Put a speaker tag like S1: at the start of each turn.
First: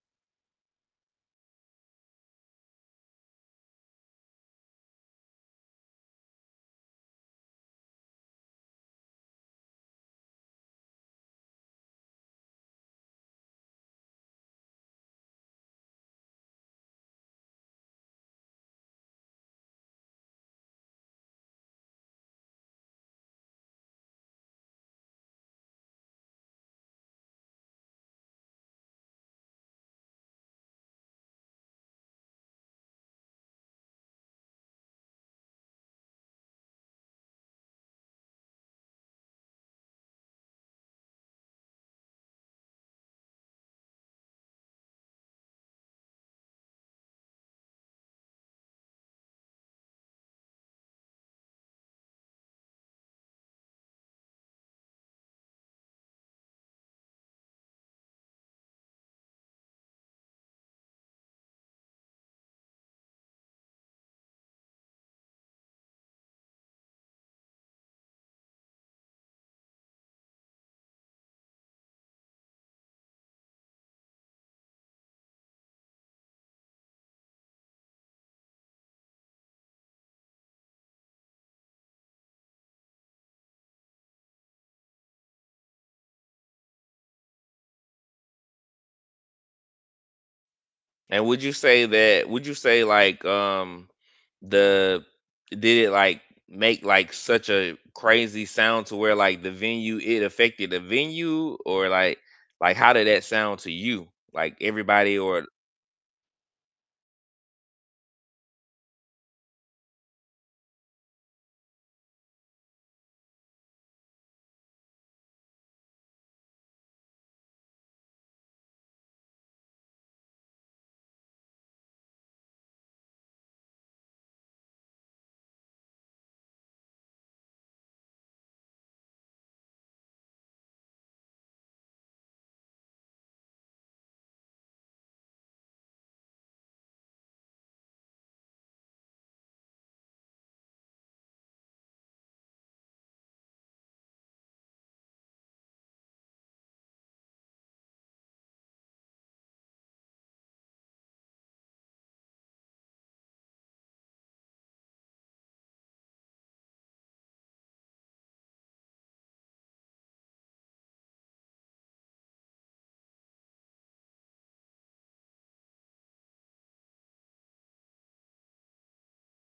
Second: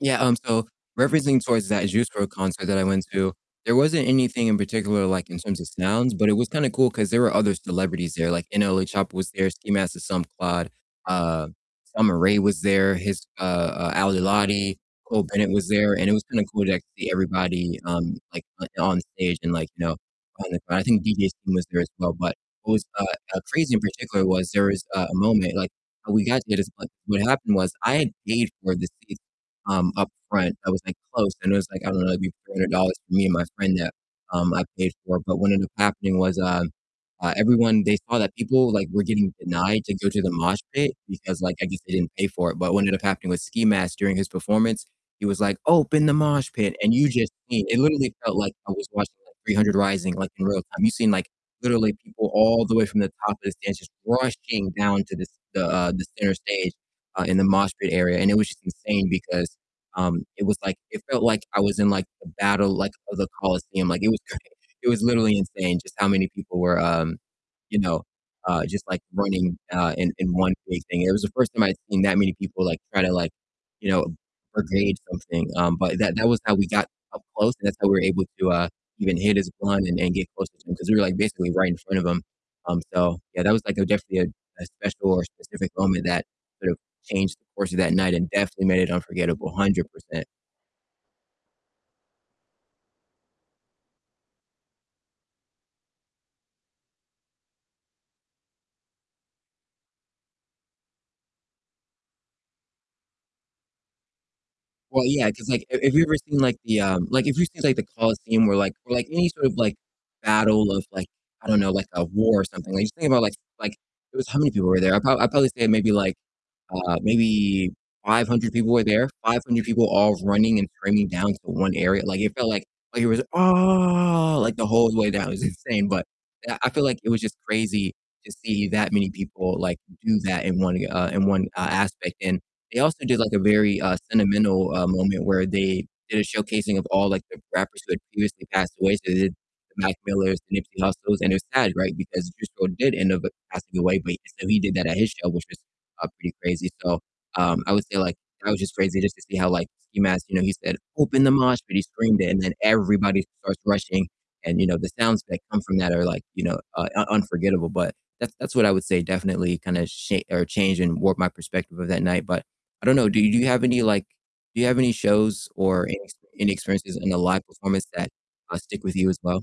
S1: Yeah, um, so referencing towards that Juice WRLD concert that I went to, there wasn't anything in particular, like, in terms of sounds, but it was kinda cool 'cause there were other celebrities there, like, NLE Choppa was there, Ski Mask the Slump God, uh, Summer Ray was there, his uh uh, Ali Lati, Cole Bennett was there, and it was kinda cool to actually see everybody, um, like, on on stage and, like, you know, on the [unintelligible] I think DJ Scheme was there, as well, but what was, uh uh, crazy in particular was there was a a moment, like, how we got to this pla What happened was I had paid for the seats, um, up front that was, like, close, and it was like, I don't know, maybe $300 for me and my friend that, um, I paid for, but what ended up happening was, um, uh, everyone they saw that people, like, were getting denied to go to the mosh pit, because like I guess they didn't pay for it. But what ended up happening with Ski Mask during his performance, he was like, "Open the mosh pit," and you just seen it literally felt like I was watching, like, 300 rising, like, in real time. You seen, like, literally people all the way from the top of the stands just rushing down to the st the, uh the center stage, uh, in the mosh pit area, and it was just insane because, um, it was like it felt like I was in, like, the battle, like of the Colosseum. Like it was cra it was literally insane just how many people were, um, you know, uh, just like running, uh, in in one big thing. It was the first time I'd seen that many people, like, try to like, you know, [unintelligible] something, um, but that that was how we got up close and that's how we were able to, uh, even hit his blunt and then get closer to him, 'cause we were like basically right in front of him, um, so, yeah, that was like that was definitely a a special or specific moment that sort of changed the course of that night and definitely made it unforgettable, 100%.
S2: And would you say that would you say like, um, the did it, like, make, like, such a crazy sound to where, like, the venue, it affected the venue, Or like like how did that sound to you? Like
S1: Well,
S2: everybody
S1: yeah,
S2: or
S1: 'cause like if if you've ever seen, like, the, um like, if you've seen, like, the Colosseum where, like or, like, any sort of, like, battle of, like I don't know, like, a war or something, like, just think about like like it was how many people were there? I prob I'd probably say maybe, like uh, maybe 500 people were there, 500 people all running, and cramming down to 1 area, like it felt like like it was, "Ah!" like, the whole way down, it was insane, but I I feel, like, it was just crazy to see that many people, like, do that in one, uh in one, uh, aspect. And they also did like a very, uh, sentimental, uh, moment where they did a showcasing of all, like, the rappers who had previously passed away, so, they did the Mac Millers, the Nipsey Hussles, and it was sad, right, because Juice WRLD did end up passing away, but so he did that at his show, which was, uh, pretty crazy. So, um, I would say, like, that was just crazy just to see how, like, Ski Mask, you know, he said, "Open the mosh pit." He screamed it and then everybody starts rushing and, you know, the sounds that come from that are like, you know, uh, un unforgettable, but that's that's what I would say definitely kinda sha or changed, and warped my perspective of that night. But I don't know, do do you have any, like do you have any shows, or any ex any experiences in a live performance that, uh, stick with you as well?